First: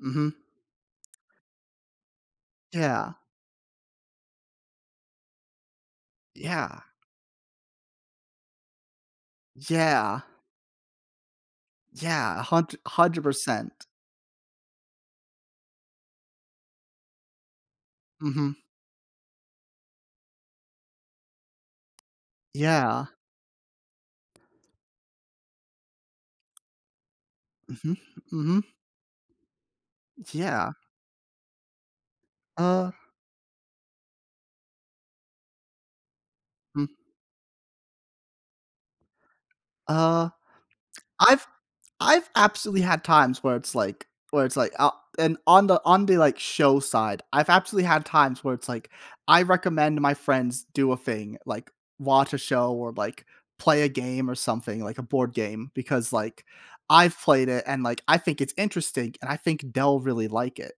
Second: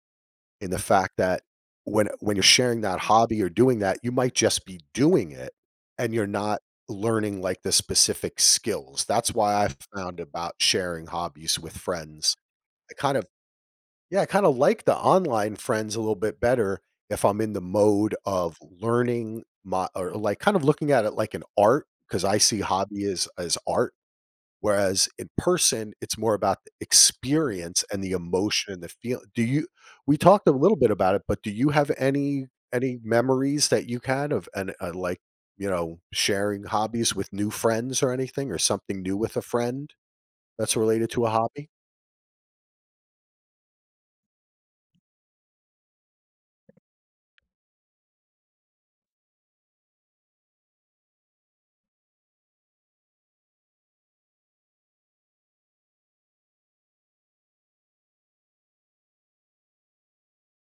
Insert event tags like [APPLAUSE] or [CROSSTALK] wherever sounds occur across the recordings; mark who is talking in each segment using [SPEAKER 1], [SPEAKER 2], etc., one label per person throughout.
[SPEAKER 1] Mhm.
[SPEAKER 2] And the fact that when when you're sharing that
[SPEAKER 1] Yeah.
[SPEAKER 2] hobby or doing that, you might just be doing it, and you're not
[SPEAKER 1] Yeah.
[SPEAKER 2] learning, like, the specific skills. That's why I found
[SPEAKER 1] Yeah.
[SPEAKER 2] about sharing hobbies with friends
[SPEAKER 1] Yeah, a hund
[SPEAKER 2] I, kind
[SPEAKER 1] hundred
[SPEAKER 2] of
[SPEAKER 1] percent.
[SPEAKER 2] yeah, kinda like the online friends a little bit better if I'm in the mode
[SPEAKER 1] Mhm.
[SPEAKER 2] of learning my or, like, kind of looking at it like an art 'cause I see hobby
[SPEAKER 1] Yeah.
[SPEAKER 2] as as art, whereas in person, it's more about experience,
[SPEAKER 1] Mhm,
[SPEAKER 2] and the
[SPEAKER 1] mhm.
[SPEAKER 2] emotion, and the feel. Do you we talked a
[SPEAKER 1] Yeah.
[SPEAKER 2] little bit about it, but do you have any
[SPEAKER 1] Uh
[SPEAKER 2] any memories that you had of and, uh, like, you know, sharing
[SPEAKER 1] Hmm.
[SPEAKER 2] hobbies with new friends, or anything, or something new with a friend
[SPEAKER 1] Uh,
[SPEAKER 2] that's related to a
[SPEAKER 1] I've
[SPEAKER 2] hobby?
[SPEAKER 1] I've absolutely had times where it's like where it's like, "Uh," and on the on the, like, show side, I've absolutely had times where it's like, I recommend my friends do a thing, like, watch a show, or, like, play a game, or something like a board game because, like, I've played it, and, like, I think it's interesting, and I think they'll really like it,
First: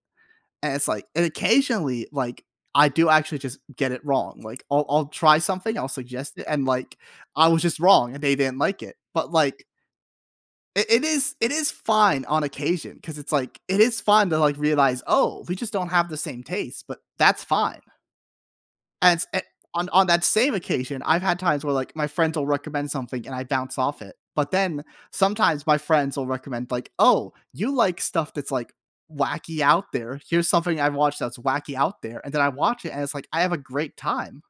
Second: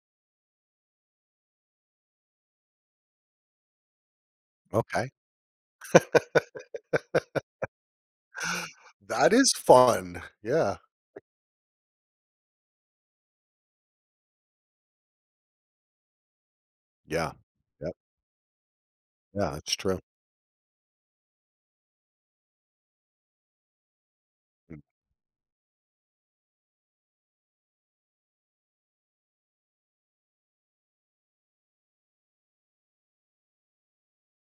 [SPEAKER 1] and it's, like and occasionally, like, I do actually just get it wrong. Like, I'll I'll
[SPEAKER 2] Okay.
[SPEAKER 1] try something, I'll suggest it, and, like, I was
[SPEAKER 2] [LAUGHS]
[SPEAKER 1] just wrong, and they didn't like it, but,
[SPEAKER 2] That is
[SPEAKER 1] like
[SPEAKER 2] fun, yeah.
[SPEAKER 1] i it is it is fine on occasion 'cause it's, like, it is fun to, like, realize, "Oh, we just don't have the same taste, but
[SPEAKER 2] Yeah,
[SPEAKER 1] that's fine."
[SPEAKER 2] yep.
[SPEAKER 1] And a
[SPEAKER 2] Yeah, it's
[SPEAKER 1] on
[SPEAKER 2] true.
[SPEAKER 1] on that same occasion, I've had times where, like, my friends will recommend something, and I bounce off it, but then
[SPEAKER 2] Mm.
[SPEAKER 1] sometimes my friends will recommend, like, "Oh, you like stuff that's, like, wacky out there. Here's something I watch that's wacky out there," and then I watch it, and it's like, I have a great time.